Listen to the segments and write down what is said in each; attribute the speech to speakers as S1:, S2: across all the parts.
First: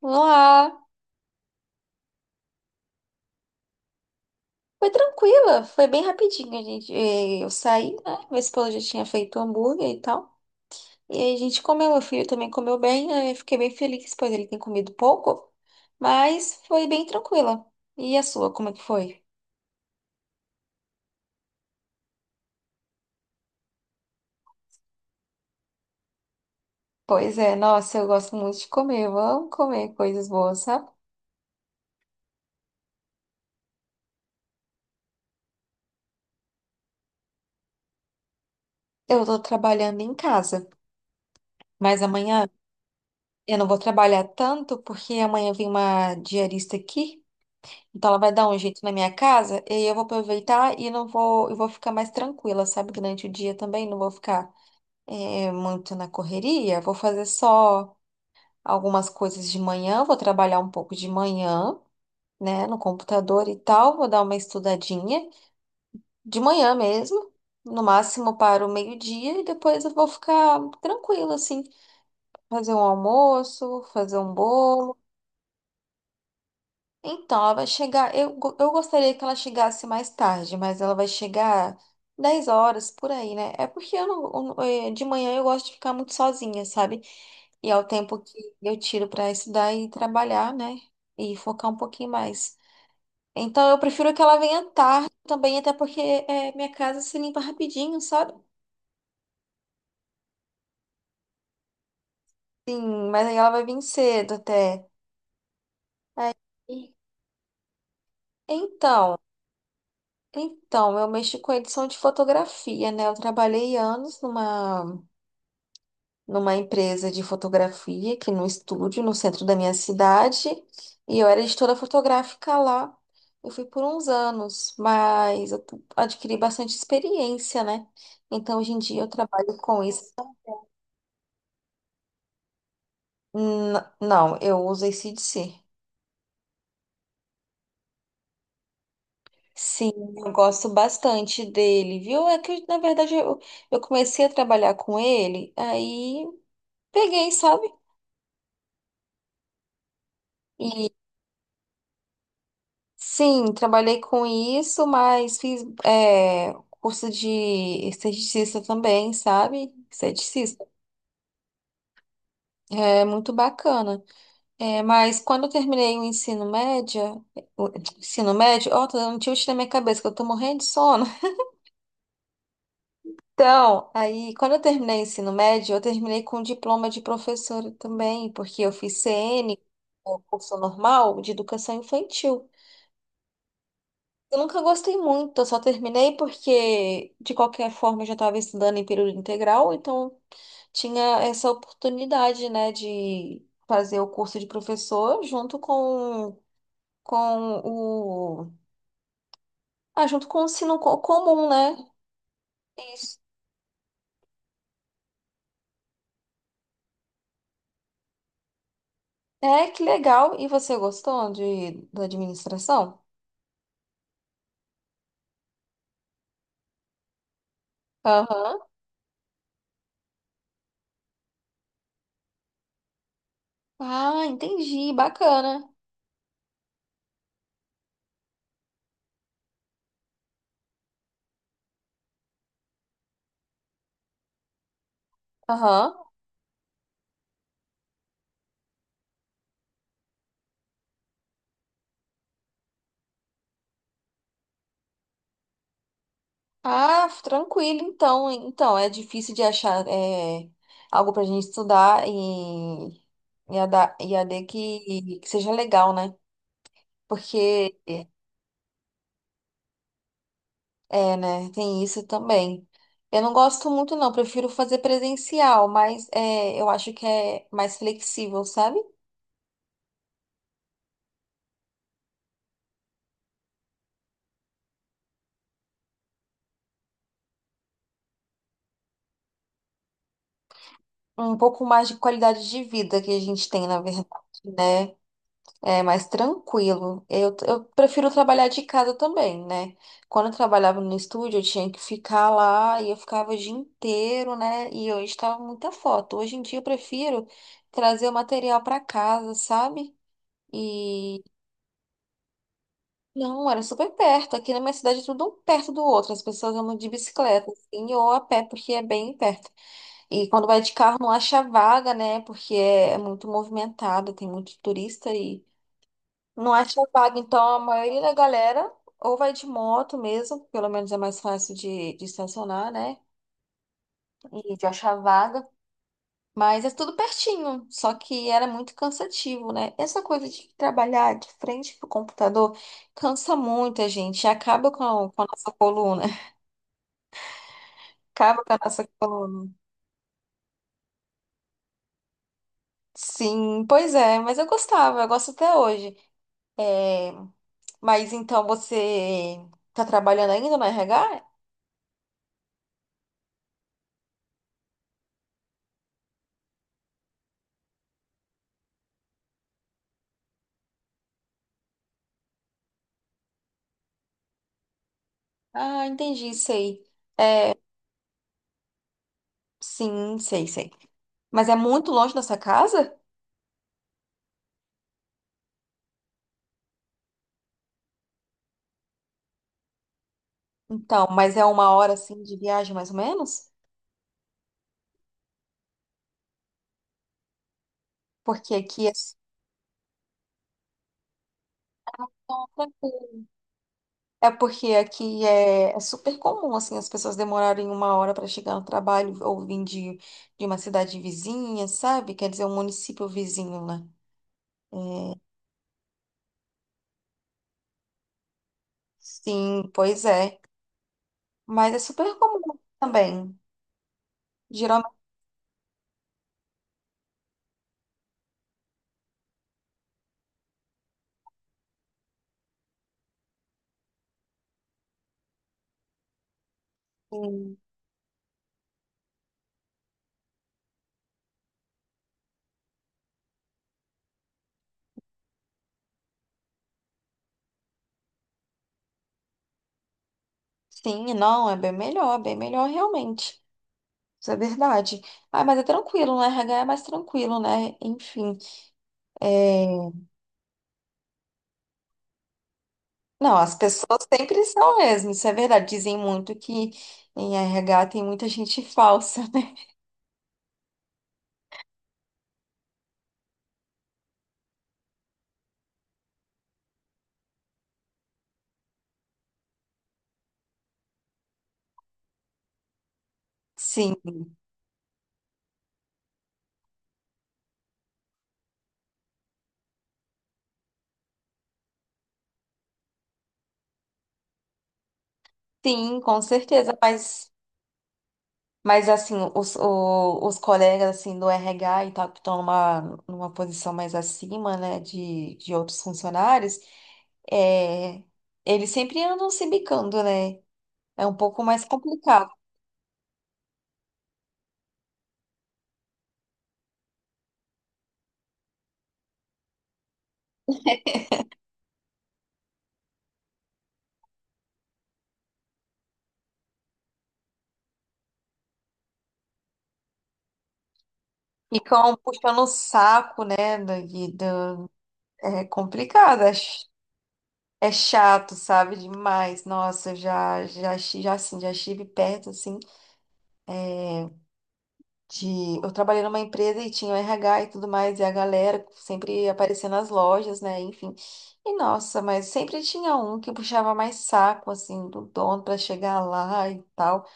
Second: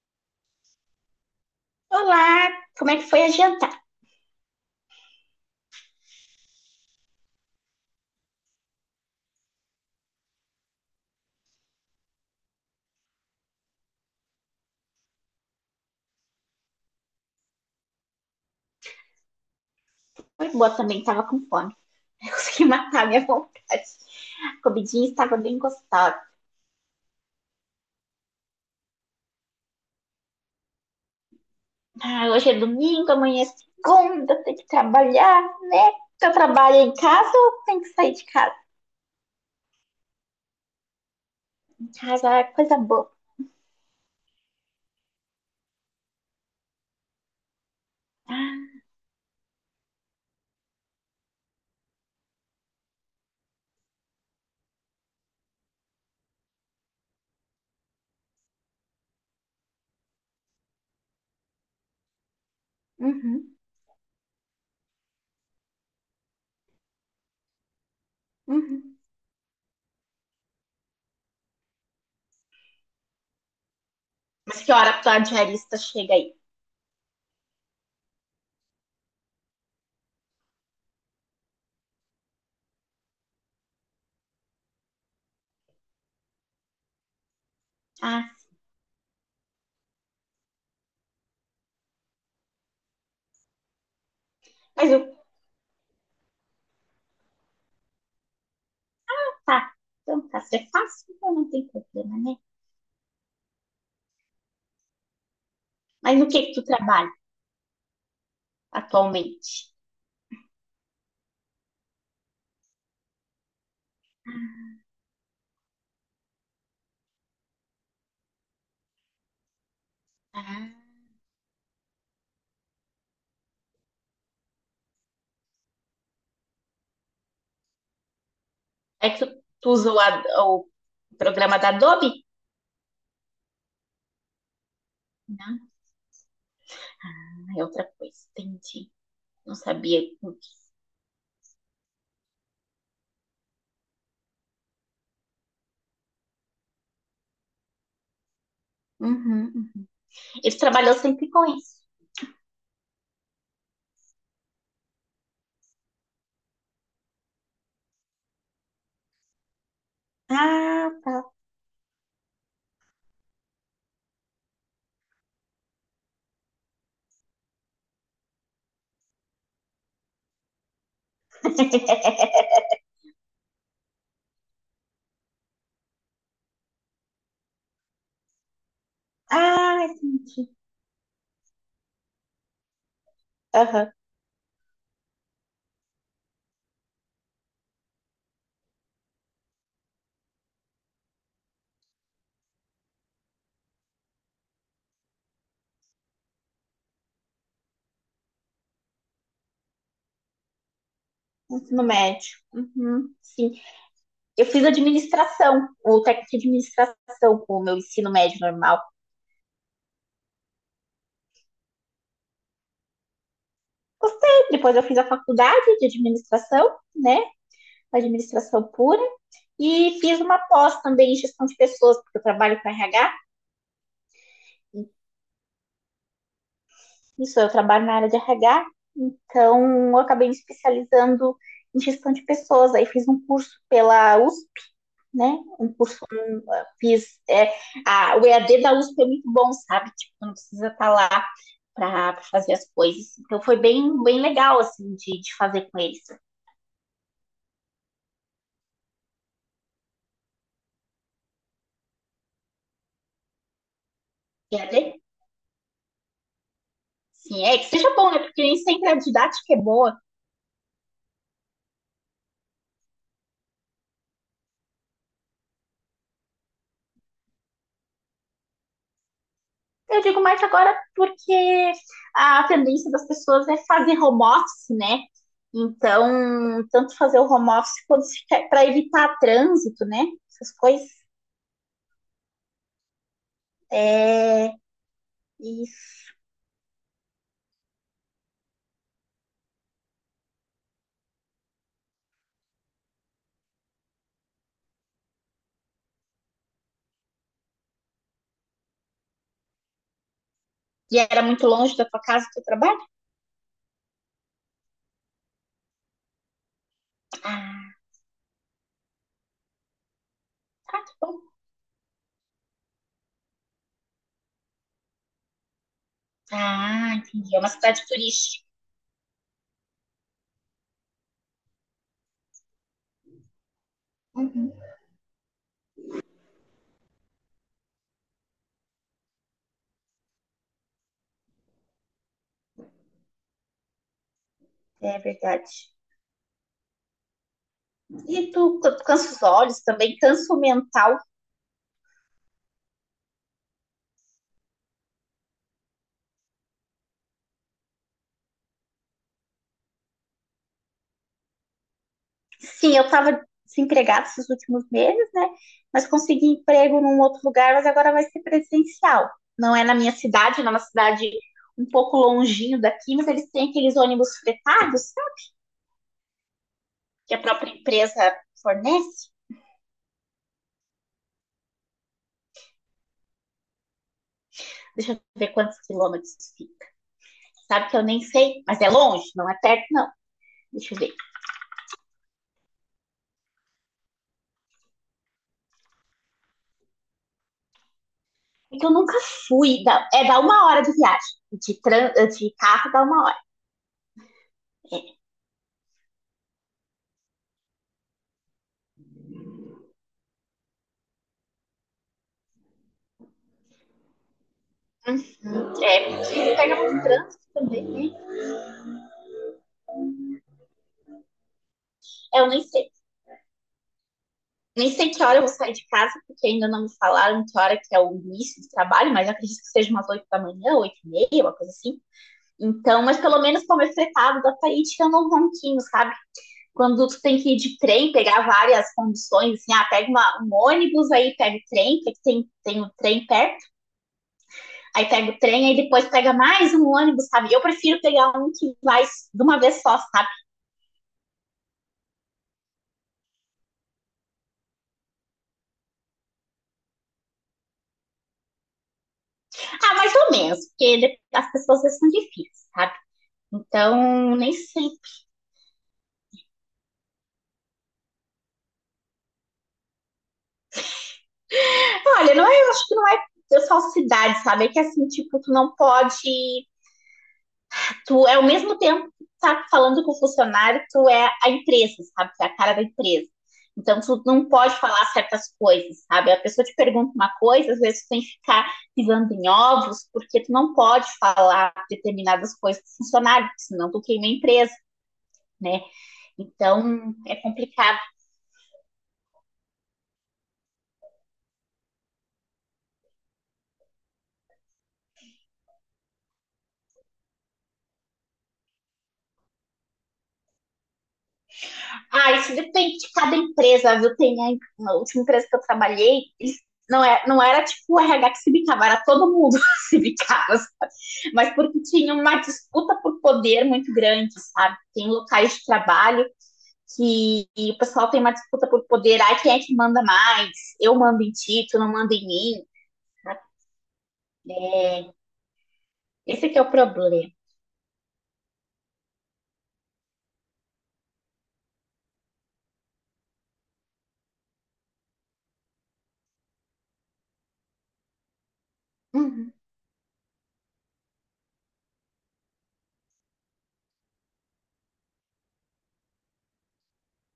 S1: Olá!
S2: Olá, como é que foi a jantar?
S1: Foi tranquila, foi bem rapidinho. Eu saí, né? Meu esposo já tinha feito hambúrguer e tal. E aí a gente comeu, meu filho também comeu bem. Aí, eu fiquei bem feliz, pois ele tem comido pouco, mas foi bem tranquila. E a sua, como é que foi?
S2: Foi boa também, tava com fome. Eu consegui matar a minha vontade. A comidinha estava bem gostosa.
S1: Pois é, nossa, eu gosto muito de comer, eu amo comer coisas boas, sabe?
S2: Ah, hoje é domingo, amanhã é segunda, tem que trabalhar, né? Eu trabalho em casa ou tem que sair de casa?
S1: Eu tô trabalhando em casa,
S2: Em
S1: mas
S2: casa é
S1: amanhã
S2: coisa boa.
S1: eu não vou trabalhar tanto, porque amanhã vem uma diarista aqui. Então ela vai dar um jeito
S2: Ah,
S1: na minha casa e aí eu vou aproveitar e não vou, eu vou ficar mais tranquila, sabe? Durante o dia também não vou ficar muito na correria. Vou fazer só algumas coisas de manhã, vou trabalhar um pouco de manhã, né, no computador
S2: uhum,
S1: e tal, vou dar uma estudadinha de manhã mesmo, no máximo para o
S2: uhum.
S1: meio-dia e depois eu vou ficar tranquila assim, fazer um almoço, fazer um
S2: Mas que hora
S1: bolo.
S2: a tua diarista chega aí?
S1: Então, ela vai chegar. Eu gostaria que ela chegasse mais tarde, mas ela vai chegar 10 horas por aí, né? É porque eu não, de manhã eu gosto de ficar muito sozinha, sabe? E é o tempo
S2: Ah,
S1: que eu tiro para estudar e trabalhar, né? E focar um pouquinho mais. Então, eu prefiro que ela venha
S2: mas
S1: tarde
S2: eu...
S1: também, até porque minha casa se limpa rapidinho, sabe?
S2: Tá, então tá. Se é fácil, então não tem problema, né?
S1: Sim, mas aí ela vai vir cedo até.
S2: Mas no que tu
S1: E-
S2: trabalha
S1: Então,
S2: atualmente?
S1: então, eu mexo com edição de fotografia, né? Eu trabalhei anos numa empresa de fotografia aqui no estúdio, no centro da minha cidade,
S2: Ah,
S1: e eu era editora fotográfica lá. Eu fui por uns anos, mas adquiri bastante experiência, né? Então, hoje em dia, eu
S2: é que tu,
S1: trabalho
S2: tu
S1: com
S2: usa o,
S1: isso.
S2: Ad- o programa da Adobe?
S1: Não, eu uso AC/DC.
S2: Não, é outra coisa. Entendi. Não
S1: Sim,
S2: sabia.
S1: eu gosto bastante dele, viu? É que, na verdade, eu comecei a trabalhar com ele, aí peguei, sabe?
S2: Uhum, uhum. Ele trabalhou sempre com isso.
S1: Sim, trabalhei com isso, mas fiz curso de esteticista também, sabe? Esteticista.
S2: Ah, tá.
S1: É muito bacana. É, mas quando eu terminei o ensino médio, ó, tô dando um tilt na minha cabeça, que eu tô morrendo de sono. Então, aí, quando eu terminei o ensino médio, eu terminei com diploma de professora também, porque eu fiz CN,
S2: Ah,
S1: o
S2: entendi.
S1: curso normal de educação infantil.
S2: Aham.
S1: Eu nunca gostei muito, eu só terminei porque, de qualquer forma, eu já estava estudando em período integral, então tinha essa oportunidade, né, de fazer o curso de professor junto com o. Ah, junto com o ensino comum, né?
S2: Ensino médio. Uhum,
S1: Isso.
S2: sim. Eu fiz administração, o técnico de administração, com o meu ensino médio normal.
S1: É, que legal. E você gostou da administração?
S2: Gostei. Depois eu fiz a faculdade de administração, né?
S1: Aham.
S2: Administração pura. E fiz uma pós também em gestão de pessoas, porque eu trabalho com RH.
S1: Ah, entendi, bacana.
S2: Isso, eu trabalho na área de RH, então eu acabei me especializando em gestão de pessoas. Aí fiz um curso pela USP, né? Um
S1: Aham.
S2: curso, um, fiz. É, o EAD da USP é muito bom, sabe? Tipo, não precisa estar lá para fazer as coisas. Então foi bem, bem legal, assim, de fazer com eles.
S1: Ah, tranquilo, então. Então, é difícil de achar algo pra gente estudar e AD
S2: EAD?
S1: que seja legal, né?
S2: Sim, é que
S1: Porque,
S2: seja bom, né? Porque nem sempre a didática é boa.
S1: né, tem isso também. Eu não gosto muito, não, prefiro fazer presencial, mas eu acho que é mais flexível, sabe?
S2: Eu digo mais agora porque a tendência das pessoas é fazer home office, né? Então, tanto fazer o home office quanto para evitar trânsito, né? Essas coisas.
S1: Um pouco mais de qualidade de vida que a gente tem, na verdade,
S2: É,
S1: né?
S2: e,
S1: É mais tranquilo. Eu prefiro trabalhar de casa também, né? Quando eu trabalhava no estúdio, eu tinha que ficar lá e eu ficava o dia inteiro, né? E eu estava muita foto. Hoje em dia eu prefiro trazer o material para casa, sabe?
S2: e era
S1: E
S2: muito longe da tua casa, do teu trabalho?
S1: não, era super perto. Aqui na minha cidade é tudo um perto do outro. As pessoas andam de bicicleta,
S2: Ah,
S1: assim, ou a pé, porque é bem perto. E quando vai de
S2: tá,
S1: carro
S2: tá
S1: não
S2: bom.
S1: acha vaga, né? Porque é muito movimentado, tem muito turista. Não é só
S2: Ah, entendi. É uma
S1: então a
S2: cidade
S1: maioria da
S2: turística.
S1: galera ou vai de moto mesmo, pelo menos é mais fácil de estacionar, né?
S2: Uhum,
S1: E de achar vaga. Mas é tudo pertinho, só que era muito cansativo, né? Essa coisa de trabalhar de frente pro computador cansa muito a gente, acaba com
S2: é
S1: a, com a nossa
S2: verdade.
S1: coluna.
S2: E
S1: Acaba
S2: tu,
S1: com a
S2: tu
S1: nossa
S2: cansa os
S1: coluna.
S2: olhos também, cansa o mental.
S1: Sim, pois é, mas eu gostava, eu gosto até hoje. É, mas então você tá trabalhando ainda no RH?
S2: Sim, eu estava desempregada esses últimos meses, né? Mas consegui emprego num outro lugar, mas agora vai ser presencial. Não é na minha cidade, não é uma cidade um pouco longinho daqui, mas eles têm aqueles ônibus fretados, sabe?
S1: Ah, entendi, sei.
S2: Que a própria empresa fornece.
S1: Sim, sei, sei. Mas é muito longe dessa casa?
S2: Deixa eu ver quantos quilômetros fica. Sabe que eu nem sei, mas é longe, não é perto, não. Deixa eu ver.
S1: Então, mas é uma hora assim de viagem mais ou menos? Porque
S2: É que eu
S1: aqui é
S2: nunca
S1: super
S2: fui. Dá uma hora de viagem. De carro dá uma hora.
S1: tranquilo. É porque aqui é super comum assim as pessoas demorarem uma hora para chegar no trabalho ou vir de uma cidade vizinha, sabe? Quer dizer, um município vizinho, né? É,
S2: É, porque pega muito trânsito também, né?
S1: sim, pois é. Mas é super
S2: É, eu nem
S1: comum
S2: sei.
S1: também.
S2: Nem sei
S1: Geralmente,
S2: que hora eu vou sair de casa, porque ainda não me falaram que hora que é o início do trabalho, mas acredito que seja umas 8 da manhã, 8h30, uma coisa assim. Então, mas pelo menos comer fretado da Tahiti eu não ronquinho, sabe? Quando tu tem que ir de trem, pegar várias condições, assim, ah, pega uma, um ônibus, aí pega o trem, porque tem o trem perto, aí pega o trem, aí depois pega mais um ônibus, sabe? Eu prefiro pegar um que vai de uma vez só, sabe?
S1: sim, não, é bem melhor realmente. Isso é verdade. Ah, mas é tranquilo, né? RH é mais tranquilo, né? Enfim. é,
S2: Ah, mais ou menos, porque as pessoas são difíceis, sabe?
S1: Não, as pessoas
S2: Então, nem
S1: sempre
S2: sei.
S1: são mesmo, isso é verdade. Dizem muito que em RH tem muita gente falsa, né?
S2: Olha, não é, eu acho que não é de falsidade, sabe? É que assim, tipo, tu não pode. Tu é ao mesmo tempo que tá falando com o funcionário, tu é a empresa, sabe? Tu é a cara da empresa. Então,
S1: Sim,
S2: tu não pode falar certas coisas, sabe? A pessoa te pergunta uma coisa, às vezes tu tem que ficar pisando em ovos, porque tu não pode falar determinadas coisas pro funcionário, porque senão tu queima a empresa, né?
S1: sim, com certeza.
S2: Então, é
S1: Mas,
S2: complicado.
S1: mas assim, os colegas assim, do RH e tal, que estão numa posição mais acima, né, de outros funcionários, é, eles sempre andam se bicando, né? É um pouco mais
S2: Ah,
S1: complicado.
S2: isso depende de cada empresa, viu? Tem na última empresa que eu trabalhei, não, não era tipo o RH que se bicava, era todo mundo se bicava, sabe? Mas porque tinha uma disputa por poder muito grande, sabe? Tem locais de trabalho que e o pessoal tem uma disputa por poder, ai, quem é que manda mais? Eu mando em ti, tu não manda
S1: Ficam
S2: em
S1: puxando
S2: mim.
S1: o saco, né? É complicado,
S2: Esse que é o problema.
S1: é chato, sabe? Demais. Nossa, eu já estive perto, assim, de... Eu trabalhei numa empresa e tinha o RH e tudo mais, e a galera sempre
S2: Uhum,
S1: aparecia nas lojas, né? Enfim. E, nossa, mas sempre tinha um que puxava mais saco, assim, do dono pra chegar lá e tal.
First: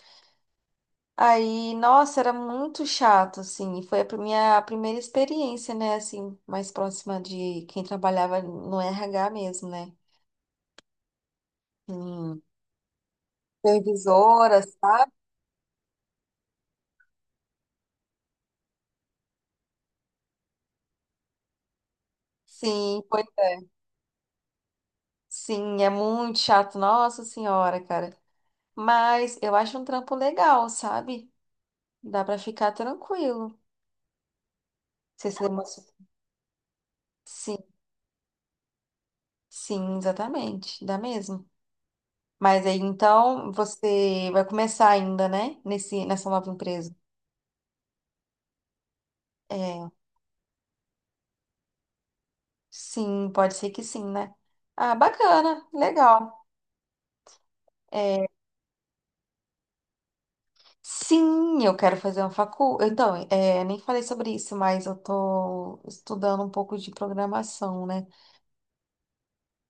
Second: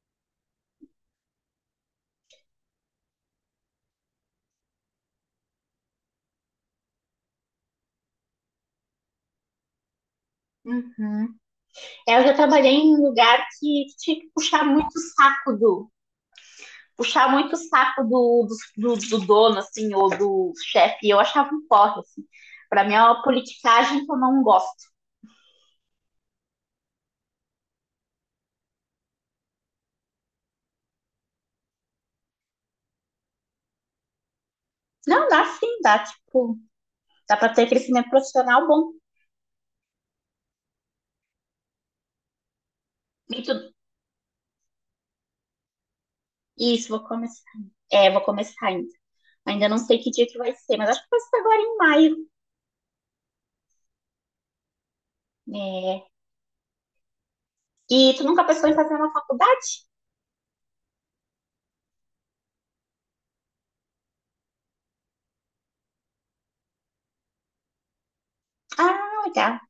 S1: Aí, nossa, era muito chato, assim. E foi a minha primeira experiência, né? Assim, mais próxima de quem trabalhava no RH mesmo, né?
S2: uhum. É, eu já
S1: Em
S2: trabalhei em um lugar que tinha que
S1: supervisora, sabe?
S2: puxar muito o saco do, dono, assim, ou do chefe. Eu achava um porre, assim. Pra mim é
S1: Sim,
S2: uma
S1: pois é.
S2: politicagem que eu não gosto.
S1: Sim, é muito chato, nossa senhora, cara. Mas eu acho um trampo legal, sabe? Dá pra ficar tranquilo.
S2: Não,
S1: Você se
S2: dá sim,
S1: emociona.
S2: dá, tipo, dá pra
S1: Sim,
S2: ter crescimento profissional bom
S1: sim, exatamente. Dá mesmo. Mas aí,
S2: e
S1: então,
S2: tudo.
S1: você vai começar ainda, né? Nessa nova
S2: Isso,
S1: empresa.
S2: vou começar. É, vou começar ainda. Ainda não
S1: É.
S2: sei que dia que vai ser, mas acho que vai ser agora em maio.
S1: Sim, pode ser que sim, né? Ah, bacana,
S2: É.
S1: legal.
S2: E tu
S1: É,
S2: nunca pensou em fazer uma faculdade?
S1: sim, eu quero fazer uma facu. Então, nem falei sobre isso, mas eu tô estudando um pouco de programação, né?
S2: Ah, legal.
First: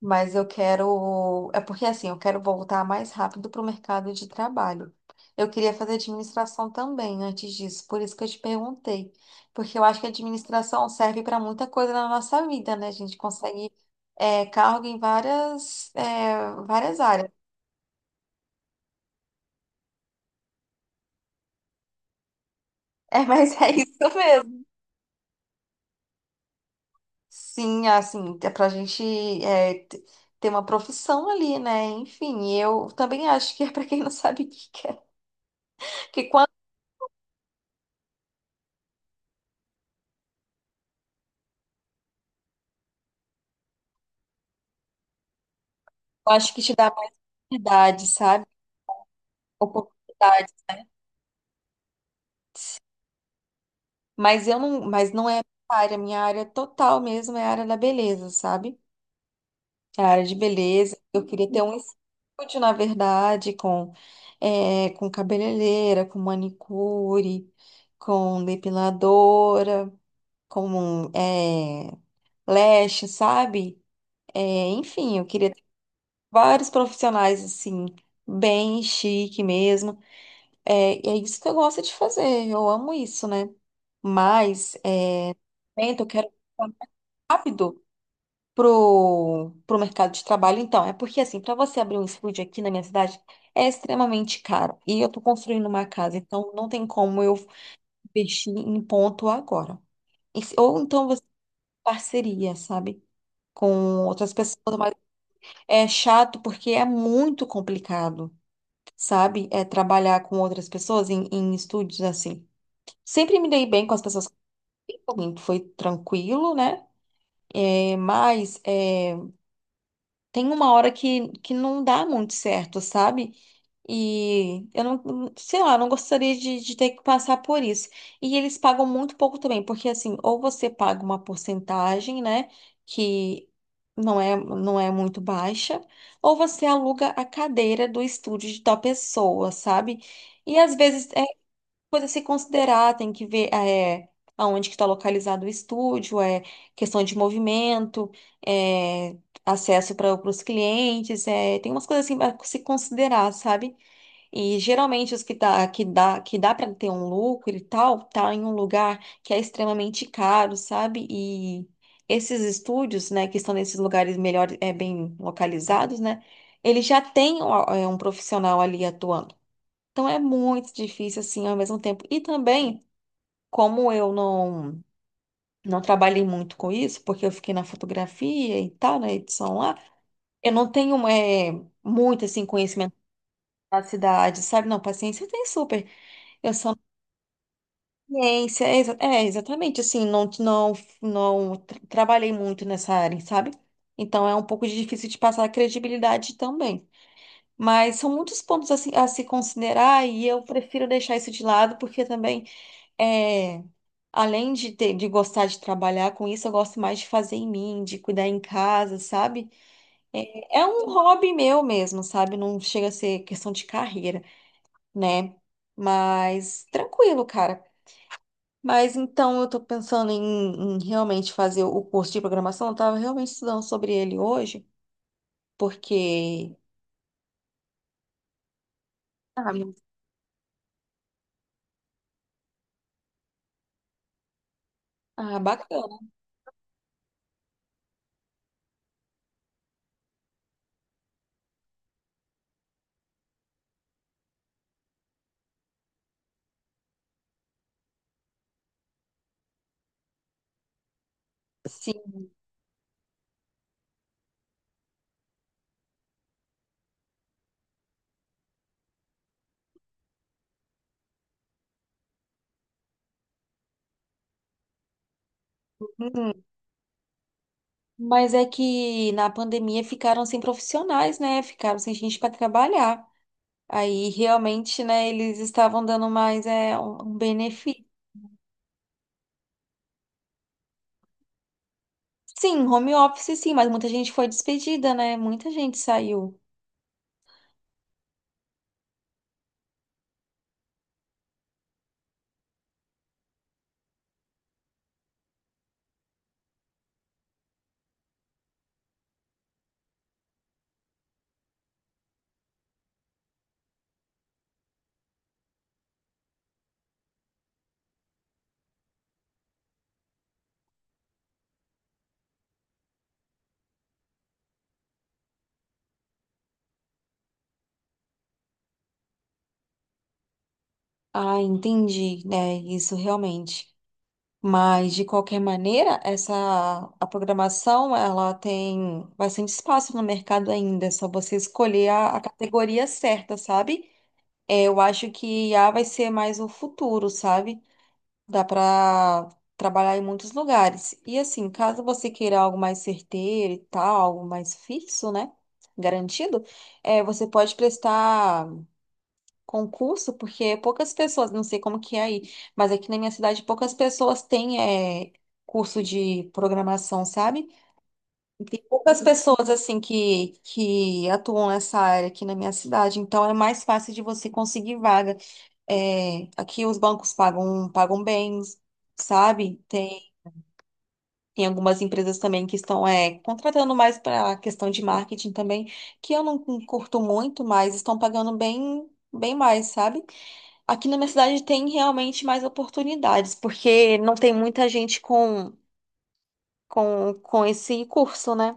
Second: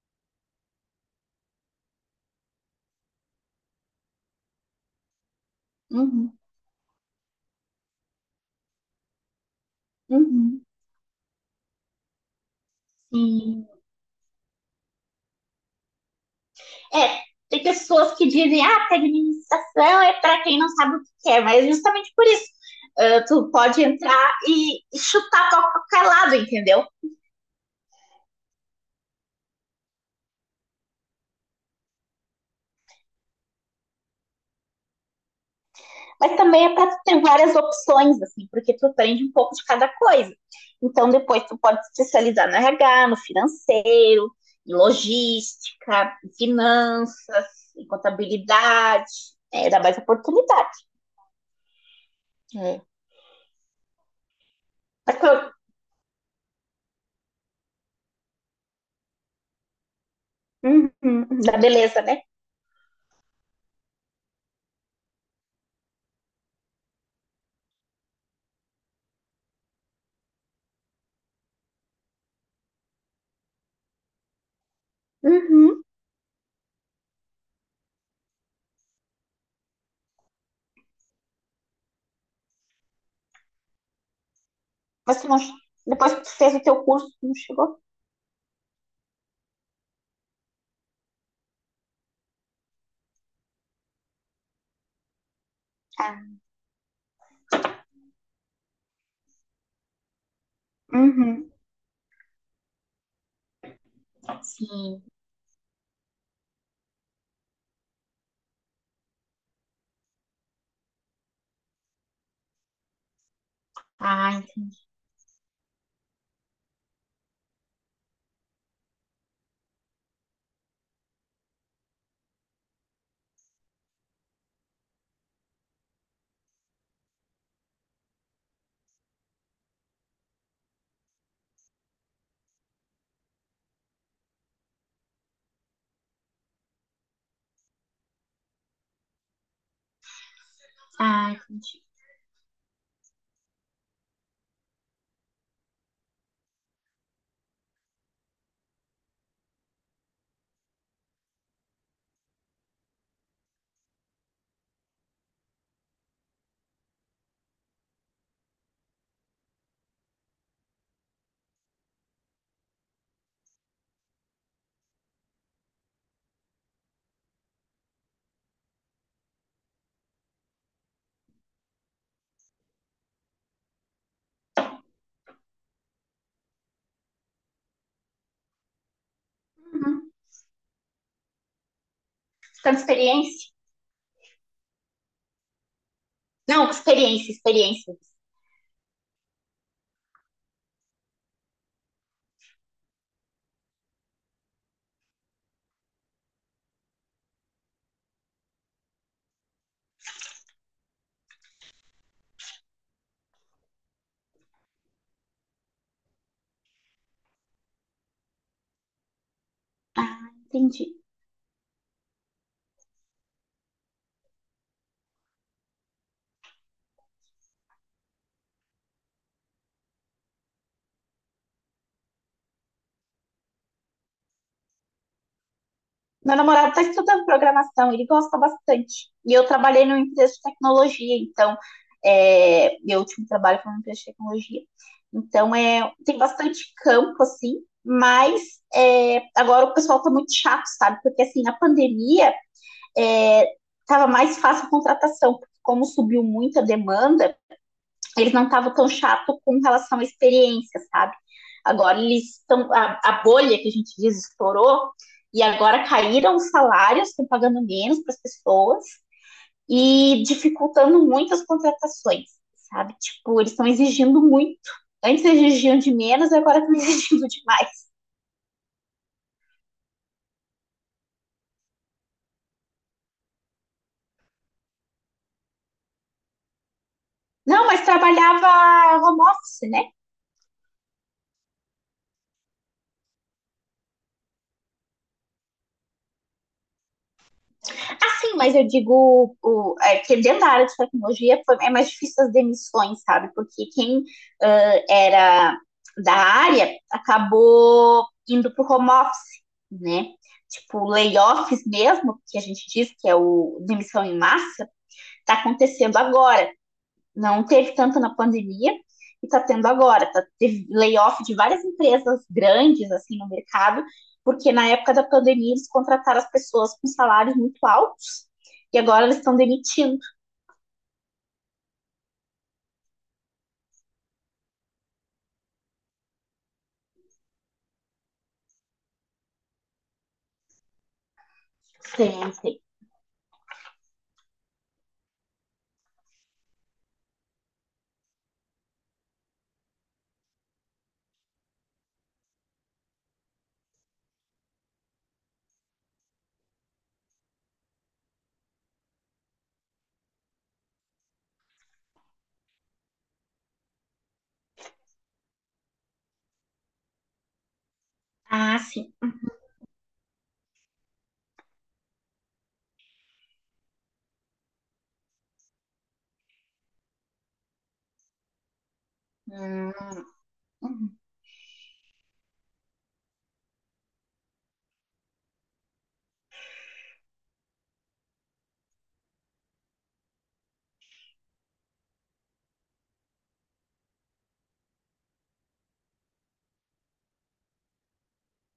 S1: Mas eu quero. É porque assim, eu quero voltar mais rápido pro mercado de trabalho. Eu queria fazer
S2: Uhum,
S1: administração também antes disso, por isso que eu te perguntei. Porque eu acho que a
S2: uhum.
S1: administração serve para muita coisa na nossa vida, né? A gente
S2: Sim.
S1: consegue. Cargo em várias, várias
S2: É,
S1: áreas.
S2: tem pessoas que dizem, ah, que administração é para quem não sabe o que quer, mas justamente por isso.
S1: É,
S2: Ah, tu
S1: mas é
S2: pode
S1: isso
S2: entrar
S1: mesmo.
S2: e chutar para qualquer lado, entendeu?
S1: Sim, assim, é pra gente é, t- ter uma profissão ali, né? Enfim, eu também acho que é pra quem não sabe o que quer. Porque
S2: Mas
S1: quando
S2: também é para tu ter várias opções, assim, porque tu aprende um pouco de cada coisa. Então, depois tu pode se especializar no RH, no financeiro, em logística,
S1: eu
S2: em
S1: acho que te dá mais
S2: finanças, em
S1: oportunidade, sabe?
S2: contabilidade. É, dá mais
S1: Oportunidade.
S2: oportunidade. É.
S1: Mas eu não, mas
S2: Mas,
S1: não é a área, minha área total mesmo é a área da beleza, sabe? É a área de
S2: uhum,
S1: beleza. Eu
S2: uhum,
S1: queria
S2: dá
S1: ter um
S2: beleza, né?
S1: estúdio, na verdade, com, com cabeleireira, com manicure, com depiladora. Como um, leste, sabe? É, enfim, eu queria ter vários profissionais assim, bem chique mesmo. É, e é isso que eu gosto de fazer, eu amo isso, né? Mas
S2: Mas tu não,
S1: então eu
S2: depois que
S1: quero
S2: tu fez o teu curso, tu não
S1: rápido
S2: chegou?
S1: pro mercado de trabalho. Então, é porque assim, para você abrir um estúdio aqui na minha cidade é extremamente caro. E eu tô construindo uma casa,
S2: Ah,
S1: então não tem como eu investir em ponto agora. Ou então você
S2: uhum.
S1: parceria, sabe? Com outras pessoas, mas
S2: Sim.
S1: é chato porque é muito complicado, sabe? É trabalhar com outras pessoas em, estúdios assim. Sempre me dei bem com as pessoas,
S2: Ah,
S1: que
S2: entendi.
S1: eu fiz, foi tranquilo, né? É, mas tem uma hora que não dá muito certo, sabe? E eu não, sei lá, eu não gostaria de ter que passar por isso. E eles pagam muito pouco também, porque assim, ou você paga uma porcentagem, né, que não é, não é muito baixa, ou você aluga a cadeira do estúdio de tal pessoa, sabe? E às vezes é
S2: Ah, entendi.
S1: coisa a se considerar, tem que ver aonde que está localizado o estúdio, é questão de movimento, é, acesso para os clientes, tem umas coisas assim para se considerar, sabe? E geralmente os que dá para ter um lucro e tal, tá em um lugar que é extremamente caro, sabe? E esses estúdios, né, que estão nesses lugares melhor, bem localizados, né? Ele já tem ó, um profissional ali atuando. Então é muito difícil assim ao mesmo tempo. E também, como eu não trabalhei muito com isso, porque eu fiquei na fotografia e tal, na edição lá,
S2: Uhum.
S1: eu não tenho muito assim
S2: Ficando
S1: conhecimento
S2: experiência?
S1: da cidade, sabe? Não, paciência eu tenho super. Eu
S2: Não,
S1: sou
S2: experiência, experiência.
S1: ciência, exatamente assim, não trabalhei muito nessa área, sabe? Então é um pouco difícil de passar a credibilidade também. Mas são muitos pontos a se, considerar e eu prefiro deixar isso de lado porque também. É, Além de ter, de gostar de trabalhar com isso, eu gosto mais de fazer em mim, de cuidar em casa, sabe?
S2: Ah,
S1: É
S2: entendi.
S1: um hobby meu mesmo, sabe? Não chega a ser questão de carreira, né? Mas tranquilo, cara. Mas então eu tô pensando em, realmente fazer o curso de programação. Eu tava realmente estudando sobre ele hoje,
S2: Meu
S1: porque.
S2: namorado está estudando programação, ele gosta bastante. E eu
S1: Ah,
S2: trabalhei numa empresa de tecnologia, então meu último trabalho foi numa empresa de tecnologia.
S1: ah,
S2: Então
S1: bacana.
S2: tem bastante campo, assim, mas agora o pessoal está muito chato, sabe? Porque assim, na pandemia estava mais fácil a contratação, porque como subiu muito a demanda, eles não estavam tão chato com relação à experiência, sabe? Agora
S1: Sim.
S2: eles estão. A bolha que a gente diz estourou, e agora caíram os salários, estão pagando menos para as pessoas e dificultando muito as contratações, sabe? Tipo, eles estão exigindo muito. Antes exigiam de menos, agora estão exigindo demais.
S1: Mas é que na pandemia ficaram sem profissionais, né? Ficaram sem gente para trabalhar. Aí realmente, né, eles estavam dando mais um,
S2: Não,
S1: benefício.
S2: mas trabalhava home office, né?
S1: Sim, home office sim, mas muita gente foi despedida, né? Muita gente saiu.
S2: Sim, mas eu digo que dentro da área de tecnologia foi, é mais difícil as demissões, sabe? Porque quem era da área acabou indo para o home office, né? Tipo, layoffs mesmo, que a gente diz que é o demissão em massa, está acontecendo agora. Não teve tanto na pandemia e está tendo agora. Tá, teve layoff de várias empresas grandes assim no mercado, porque na época da pandemia eles contrataram as pessoas com salários muito altos e agora eles estão demitindo.
S1: Ah, entendi, né? Isso realmente. Mas de qualquer maneira, essa a programação, ela tem bastante espaço no mercado ainda, é só você escolher
S2: Sei,
S1: a
S2: sei.
S1: categoria certa, sabe? É, eu acho que IA vai ser mais o futuro, sabe? Dá para trabalhar em muitos lugares. E assim, caso você queira algo mais certeiro e tal, algo mais fixo, né? Garantido, você pode prestar concurso, porque poucas pessoas, não sei como que é aí, mas aqui na minha cidade poucas pessoas têm é, curso de programação, sabe? E
S2: Ah,
S1: tem
S2: sim.
S1: poucas pessoas assim que atuam nessa área aqui na minha cidade, então é mais fácil de você conseguir vaga. É, aqui os bancos pagam bens, sabe?
S2: Hum,
S1: Tem,
S2: uhum,
S1: tem algumas empresas também que estão contratando mais para a questão de marketing também, que eu não curto muito, mas estão pagando bem, bem mais, sabe? Aqui na minha cidade tem realmente mais oportunidades, porque não tem muita gente com esse curso, né?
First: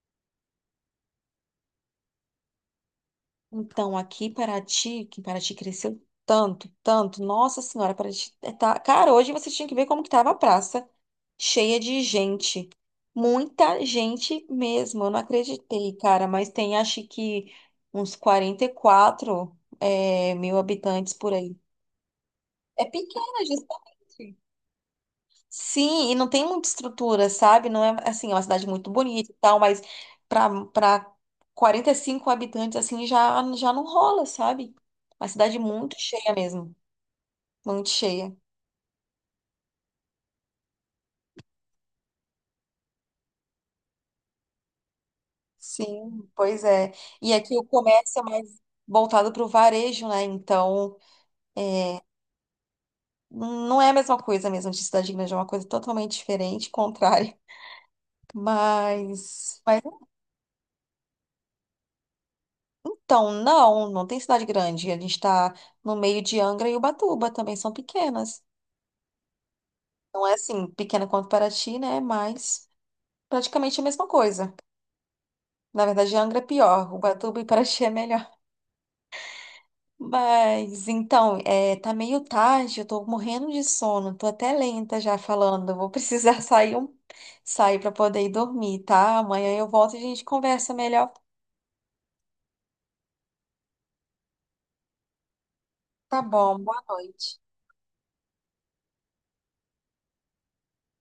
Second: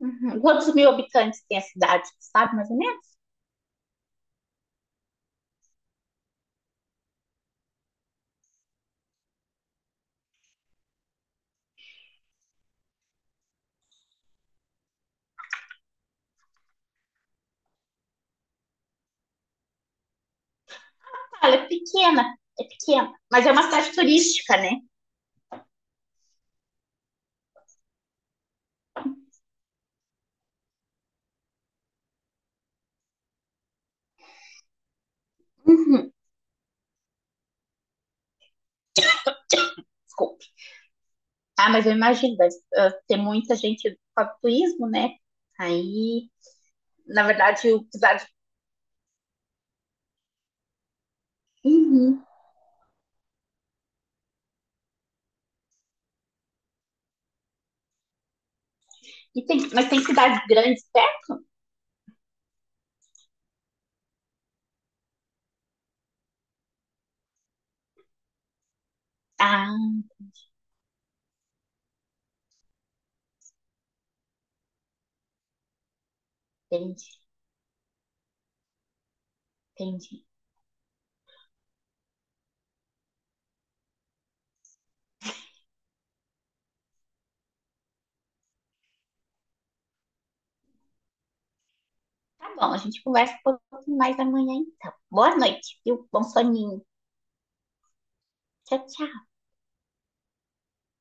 S2: uhum. Quantos mil habitantes tem a cidade, sabe? Mas nem menos?
S1: Então, aqui em Paraty, que Paraty cresceu tanto, tanto, nossa senhora, Paraty tá... Cara, hoje você tinha que ver como que tava a praça. Cheia de gente. Muita gente mesmo. Eu não acreditei, cara, mas tem acho que uns 44 mil habitantes por aí.
S2: É pequena, é
S1: É
S2: pequena.
S1: pequena,
S2: Mas é uma cidade
S1: justamente.
S2: turística, né?
S1: Sim, e não tem muita estrutura, sabe? Não é assim, é uma cidade muito bonita e tal, mas para 45 habitantes assim já já não rola, sabe? Uma cidade muito
S2: Uhum.
S1: cheia mesmo, muito cheia.
S2: Desculpe. Ah, mas eu imagino, deve ter muita gente para turismo, né?
S1: Sim,
S2: Aí,
S1: pois é.
S2: na
S1: E aqui o
S2: verdade, o
S1: comércio é
S2: cidade.
S1: mais voltado para o varejo, né? Então,
S2: Uhum.
S1: não é a mesma coisa mesmo de cidade grande, é uma coisa totalmente diferente, contrária.
S2: E
S1: Mas
S2: mas tem cidades grandes perto?
S1: então, não, não tem cidade grande. A gente está no meio de Angra e Ubatuba, também são pequenas.
S2: Ah,
S1: Não é assim, pequena quanto Paraty, né? Mas praticamente a mesma coisa. Na verdade, Angra é pior,
S2: entendi,
S1: Ubatuba e Paraty é melhor.
S2: entendi.
S1: Mas então, tá meio tarde, eu tô morrendo de sono, tô até lenta já falando. Eu vou precisar sair sair para poder ir dormir, tá? Amanhã eu volto e a gente conversa melhor.
S2: Tá bom, a gente conversa um pouquinho mais amanhã, então. Boa noite, viu?
S1: Tá
S2: Bom
S1: bom, boa
S2: soninho.
S1: noite.
S2: Tchau, tchau.